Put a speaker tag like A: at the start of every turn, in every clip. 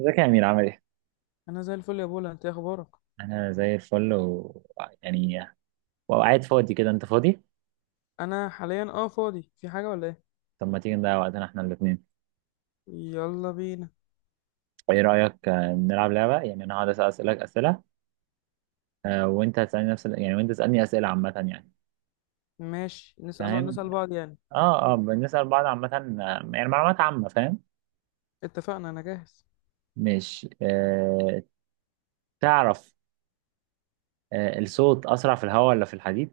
A: ازيك يا امير عامل ايه؟
B: انا زي الفل يا بولا، انت إيه اخبارك؟
A: انا زي الفل و يعني وقاعد فاضي كده. انت فاضي؟
B: انا حاليا فاضي. في حاجه ولا ايه؟
A: طب ما تيجي نضيع وقتنا احنا الاثنين.
B: يلا بينا.
A: ايه رايك نلعب لعبه. يعني انا هقعد اسالك اسئله، وانت هتسالني نفس وانت تسالني اسئله عامه يعني.
B: ماشي، نسال، نقعد
A: فاهم؟
B: نسال بعض يعني.
A: اه، اه، بنسال بعض عامه. يعني معلومات عامه. فاهم؟
B: اتفقنا، انا جاهز.
A: مش آه، تعرف، الصوت اسرع في الهواء ولا في الحديد؟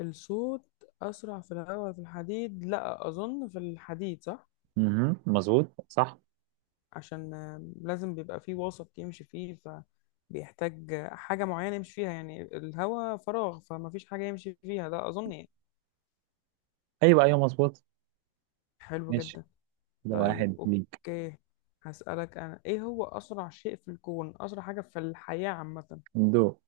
B: الصوت اسرع في الهواء ولا في الحديد؟ لا اظن في الحديد، صح.
A: مهم. مظبوط صح؟
B: عشان لازم بيبقى فيه وسط يمشي فيه، فبيحتاج حاجه معينه يمشي فيها. يعني الهواء فراغ، فما فيش حاجه يمشي فيها، ده اظن يعني.
A: ايوه، ايوه، مظبوط.
B: حلو
A: ماشي،
B: جدا.
A: ده
B: طيب
A: واحد ليك.
B: اوكي، هسألك أنا: إيه هو أسرع شيء في الكون؟ أسرع حاجة في الحياة عامة.
A: دو،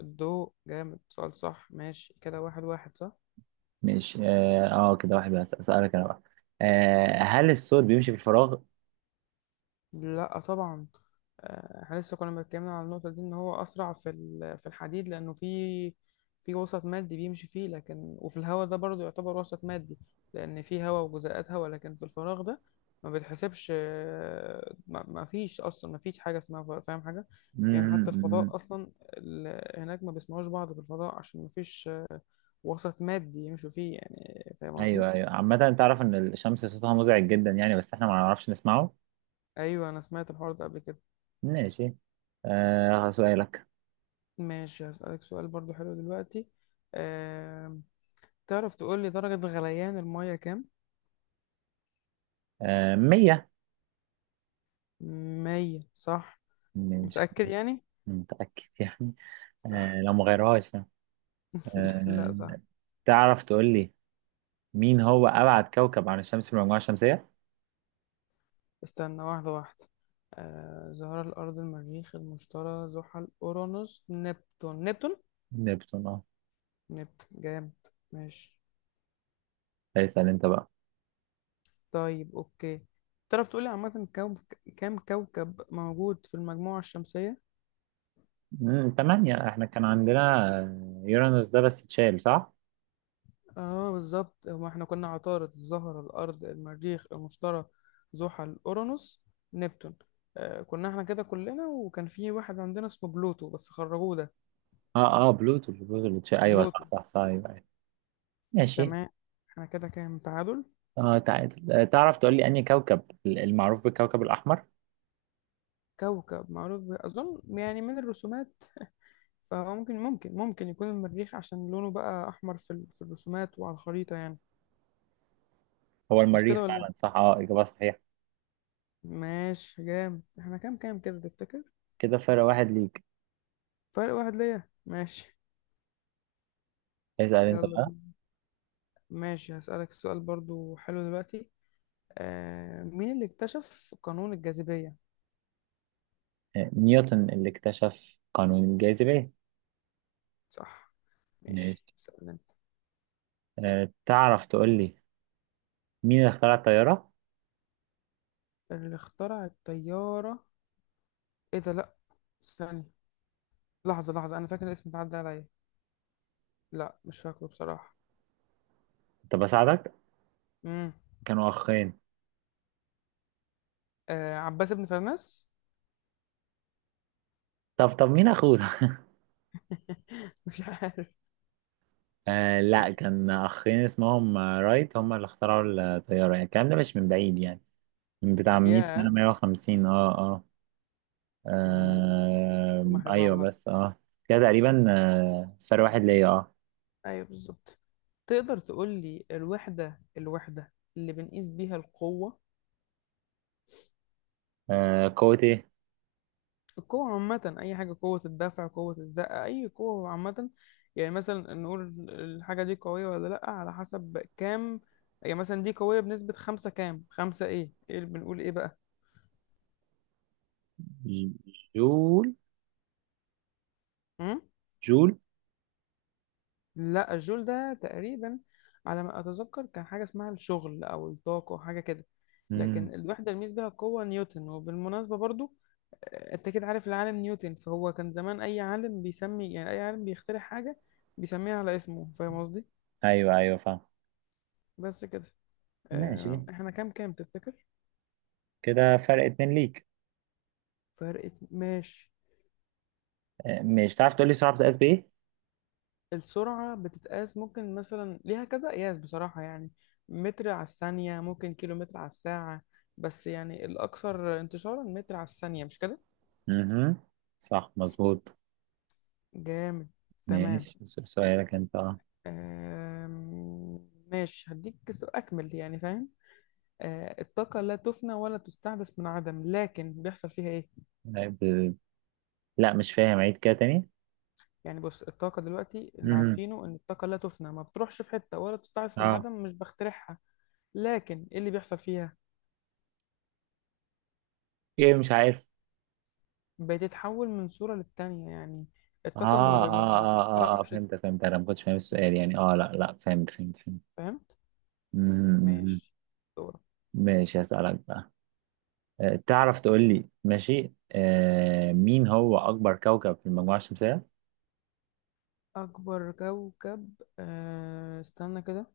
B: الضوء. جامد، سؤال صح. ماشي كده واحد واحد صح.
A: مش اه، كده واحد بس. اسالك انا بقى، هل الصوت بيمشي في الفراغ؟
B: لا طبعا. احنا لسه كنا بنتكلمنا على النقطة دي، ان هو اسرع في الحديد لانه في وسط مادي بيمشي فيه. لكن وفي الهواء ده برضه يعتبر وسط مادي، لان في هواء وجزيئات هواء. لكن في الفراغ ده ما بتحسبش، ما فيش اصلا، ما فيش حاجة اسمها فضاء، فاهم حاجة. يعني
A: مم،
B: حتى
A: مم.
B: الفضاء اصلا هناك ما بيسمعوش بعض في الفضاء، عشان ما فيش وسط مادي يمشوا فيه، يعني فاهم قصدي.
A: ايوه، ايوه، عامه تعرف ان الشمس صوتها مزعج جدا يعني، بس احنا ما نعرفش نسمعه.
B: ايوه انا سمعت الحوار ده قبل كده.
A: ماشي، آه، سؤالك.
B: ماشي، هسألك سؤال برضو حلو دلوقتي. أه... تعرف تقول لي درجة غليان المية كام؟
A: آه، مية.
B: مية صح.
A: مش
B: متأكد يعني؟
A: متأكد يعني.
B: صح.
A: آه لو مغيرهاش يعني.
B: لا
A: آه،
B: صح.
A: تعرف تقول لي مين هو أبعد كوكب عن الشمس في المجموعة الشمسية؟
B: استنى واحدة واحدة. زهرة، الأرض، المريخ، المشتري، زحل، أورانوس، نبتون. نبتون؟
A: نبتون، اه.
B: نبتون جامد. ماشي.
A: اسأل انت بقى.
B: طيب أوكي، تعرف تقول لي عامة كام كوكب موجود في المجموعة الشمسية؟
A: مم، تمانية. احنا كان عندنا يورانوس ده بس اتشال، صح؟
B: اه بالظبط، هما احنا كنا عطارد، الزهرة، الأرض، المريخ، المشتري، زحل، أورانوس، نبتون. آه كنا احنا كده كلنا، وكان في واحد عندنا اسمه بلوتو بس خرجوه ده.
A: اه، اه، بلوتو، بلوتو اللي ايوه، صح
B: بلوتو.
A: صح صح، ايوه، أيوة. ماشي.
B: تمام، احنا كده كام، تعادل.
A: اه، تعال، تعرف تقول لي انهي كوكب المعروف بالكوكب الاحمر؟
B: كوكب معروف أظن يعني من الرسومات، فممكن ممكن ممكن يكون المريخ، عشان لونه بقى أحمر في، في الرسومات وعلى الخريطة يعني.
A: هو
B: مش
A: المريخ
B: كده ولا
A: فعلا،
B: إيه؟
A: صح، اه، اجابه صحيحه.
B: ماشي جامد، احنا كام كام كده تفتكر؟
A: كده فرق واحد ليك.
B: فرق واحد ليا، ماشي.
A: اسال انت
B: يلا.
A: بقى.
B: ماشي، هسألك السؤال برضو حلو دلوقتي. آه، مين اللي اكتشف قانون الجاذبية؟
A: نيوتن اللي اكتشف قانون الجاذبيه.
B: صح. ماشي،
A: ماشي،
B: اسأل انت.
A: آه، تعرف تقول لي مين اللي اخترع الطياره؟
B: اللي اخترع الطيارة؟ ايه ده لأ. ثانية، لحظة لحظة أنا فاكر الاسم، اتعدى عليا. لأ مش فاكره بصراحة.
A: طب بساعدك،
B: مم.
A: كانوا اخين.
B: آه، عباس بن فرناس؟
A: طب، طب، مين اخوه ده؟
B: مش عارف.
A: آه، لا كان اخين اسمهم رايت، هم اللي اخترعوا الطياره. يعني الكلام ده مش من بعيد يعني، من بتاع 100 سنه،
B: ياه.
A: 150، اه، اه،
B: مم.
A: آه،
B: معلومة حلوة
A: ايوه،
B: عامة.
A: بس اه، كده تقريبا. آه، فرق واحد ليا، اه.
B: أيوه بالظبط. تقدر تقول لي الوحدة اللي بنقيس بيها القوة؟
A: آه، قوة ايه؟
B: القوة عامة، أي حاجة، قوة الدفع، قوة الزقة، أي قوة عامة. يعني مثلا نقول الحاجة دي قوية ولا لأ على حسب كام. يعني مثلا دي قوية بنسبة خمسة، كام، خمسة إيه، إيه اللي بنقول إيه بقى.
A: ج- جول.
B: أم؟
A: جول.
B: لأ الجول ده تقريبا على ما أتذكر كان حاجة اسمها الشغل أو الطاقة أو حاجة كده.
A: مم.
B: لكن الوحدة اللي ميز بيها القوة نيوتن. وبالمناسبة برضو، أنت كده عارف العالم نيوتن، فهو كان زمان أي عالم بيسمي، يعني أي عالم بيخترع حاجة بيسميها على اسمه، فاهم قصدي.
A: ايوه، ايوه، فاهم.
B: بس كده.
A: ماشي،
B: احنا كام كام تفتكر؟
A: كده فرق اتنين ليك.
B: ماشي.
A: آه مش، تعرف تقولي سرعة بتقاس بايه؟
B: السرعة بتتقاس، ممكن مثلا ليها كذا قياس بصراحة يعني. متر على الثانية، ممكن كيلو متر على الساعة. بس يعني الأكثر انتشارا متر على الثانية، مش كده؟
A: مهم. صح، مظبوط.
B: جامد. تمام.
A: ماشي، سؤالك انت، اه.
B: آم، ماشي، هديك أكمل يعني فاهم. الطاقة لا تفنى ولا تستحدث من عدم، لكن بيحصل فيها إيه؟
A: لا ب- لا، مش فاهم، عيد كده تاني.
B: يعني بص، الطاقة دلوقتي اللي
A: مهم.
B: عارفينه إن الطاقة لا تفنى، ما بتروحش في حتة، ولا تستعص من
A: اه.
B: عدم، مش بخترعها. لكن إيه اللي بيحصل فيها؟
A: ايه؟ مش عارف.
B: بتتحول من صورة للتانية يعني.
A: اه
B: الطاقة ما
A: اه
B: ب- ما
A: اه اه، آه
B: بتعرفش
A: فهمت، فهمت، انا ما كنتش فاهم السؤال يعني. اه لا لا، فهمت، فهمت، فهمت.
B: فهمت.
A: مهم.
B: ماشي. دورة.
A: ماشي، هسألك بقى. تعرف تقول لي ماشي، مين هو أكبر كوكب في المجموعة الشمسية؟
B: أكبر كوكب، أه استنى كده.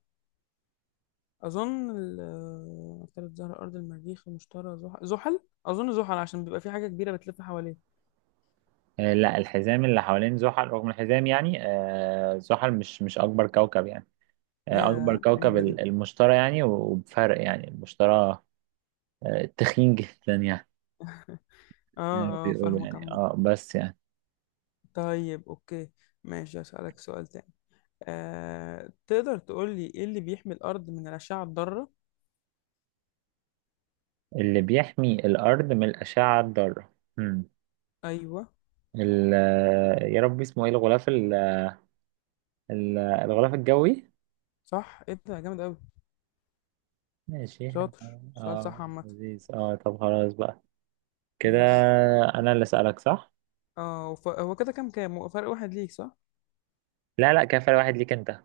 B: أظن عطارد، زهرة، الأرض، المريخ، المشتري، زحل. زحل، أظن زحل، عشان بيبقى في حاجة كبيرة بتلف حواليه.
A: آه، لا، الحزام اللي حوالين زحل رغم الحزام يعني، آه، زحل مش أكبر كوكب يعني. آه، أكبر
B: يا
A: كوكب
B: غريبة دي.
A: المشتري يعني، وبفرق يعني. المشتري آه، تخين جدا يعني، زي ما
B: اه اه،
A: بيقولوا
B: فاهمك
A: يعني،
B: عامة.
A: اه، بس يعني.
B: طيب اوكي. ماشي أسألك سؤال تاني. تقدر تقول لي ايه اللي بيحمي الارض من الاشعه الضاره؟
A: اللي بيحمي الأرض من الأشعة الضارة، هم.
B: ايوه.
A: يا رب اسمه ايه، الغلاف الغلاف الجوي.
B: صح، ايه ده جامد قوي.
A: ماشي.
B: شاطر، سؤال صح
A: اه،
B: عامه.
A: لذيذ. اه، طب خلاص بقى كده،
B: ماشي.
A: انا اللي اسالك، صح؟
B: هو كده كام كام؟ هو فرق واحد ليك صح.
A: لا لا، كفى واحد ليك انت.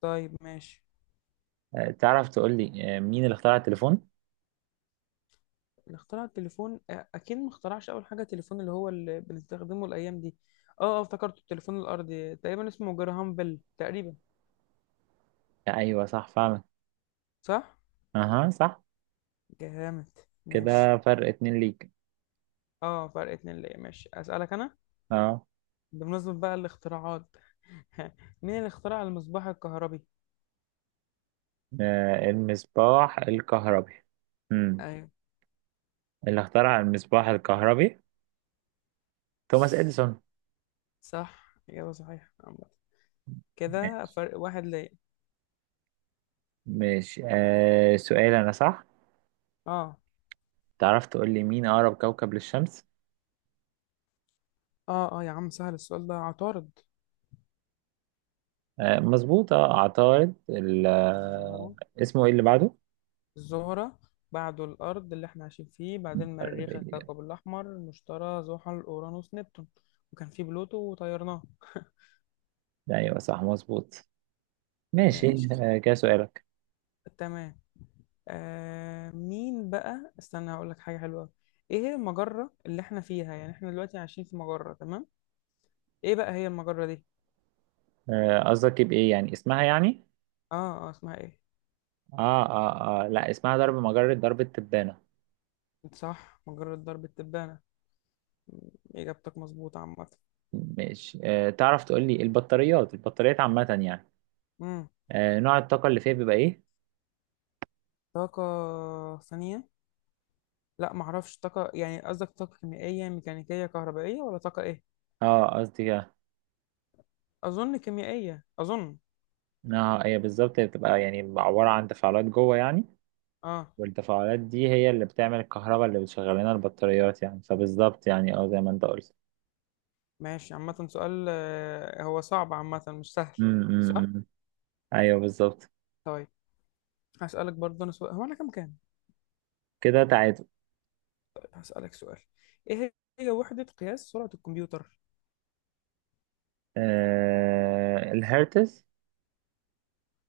B: طيب ماشي.
A: تعرف تقول لي مين اللي اخترع التليفون؟
B: اللي اخترع التليفون؟ اكيد ما اخترعش اول حاجه التليفون اللي هو اللي بنستخدمه الايام دي. اه اه افتكرت، التليفون الارضي تقريبا اسمه جراهام بيل تقريبا.
A: لا، ايوه، صح فعلا.
B: صح.
A: اها، صح.
B: جامد. ماشي.
A: كده فرق اتنين ليك.
B: اه، فرق اتنين ليا، ماشي، اسالك انا.
A: اه،
B: بمناسبه بقى الاختراعات، مين اللي اخترع المصباح الكهربي؟
A: المصباح الكهربي. امم،
B: ايوه.
A: اللي اخترع المصباح الكهربي توماس اديسون.
B: صح، اجابه صحيحه عامة. كده
A: ماشي.
B: فرق واحد ليا.
A: ماشي، آه، سؤال انا صح.
B: اه
A: تعرف تقول لي مين اقرب كوكب للشمس؟
B: اه اه يا عم، سهل السؤال ده، عطارد.
A: آه مظبوط، اه، عطارد،
B: الزهرة.
A: اسمه ايه اللي بعده؟
B: الزهرة، بعده الأرض اللي احنا عايشين فيه، بعدين مريخ الكوكب الأحمر، المشتري، زحل، أورانوس، نبتون. وكان فيه بلوتو وطيرناه.
A: ايوه، صح، مظبوط. ماشي.
B: ماشي.
A: مم. آه، كده سؤالك.
B: تمام. آه مين بقى، استنى هقول لك حاجة حلوة. ايه هي المجرة اللي احنا فيها؟ يعني احنا دلوقتي عايشين في مجرة تمام، ايه بقى هي المجرة دي؟
A: آه، قصدك بايه يعني، اسمها يعني؟
B: اه اه اسمها ايه.
A: اه اه اه، لا، اسمها ضرب، مجرة ضرب التبانة.
B: صح، مجرة درب التبانة. إجابتك مظبوطة عامة.
A: ماشي. آه، تعرف تقول لي البطاريات، البطاريات عامة يعني،
B: مم.
A: آه، نوع الطاقة اللي فيها بيبقى ايه؟
B: طاقة ثانية. لا معرفش، طاقة يعني قصدك طاقة كيميائية، ميكانيكية، كهربائية، ولا طاقة إيه؟
A: اه، قصدي كده.
B: أظن كيميائية، أظن.
A: اه، هي بالظبط، هي بتبقى يعني عبارة عن تفاعلات جوه يعني،
B: آه.
A: والتفاعلات دي هي اللي بتعمل الكهرباء اللي بتشغل لنا البطاريات يعني. فبالظبط يعني، اه، زي ما انت قلت.
B: ماشي عامة، سؤال هو صعب عامة، مش سهل،
A: امم، أمم،
B: صح؟
A: أمم. ايوه بالظبط.
B: طيب. هسألك برضه أنا سؤال. هو أنا كام كام؟
A: كده تعادل.
B: هسألك سؤال: إيه هي وحدة قياس سرعة الكمبيوتر؟
A: الهرتز.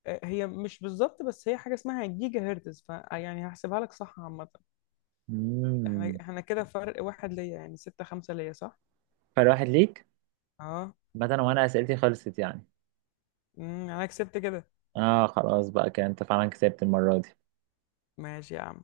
B: هي مش بالظبط، بس هي حاجة اسمها جيجا هرتز، فيعني هحسبها لك صح عامة. احنا
A: مم.
B: احنا كده فرق واحد ليا، يعني 6-5 ليا، صح؟
A: فرق واحد ليك
B: اه.
A: مثلا، وانا اسئلتي خلصت يعني.
B: مم، انا كسبت كده.
A: اه، خلاص بقى كده، انت فعلا كسبت المرة دي.
B: ماشي يا عم.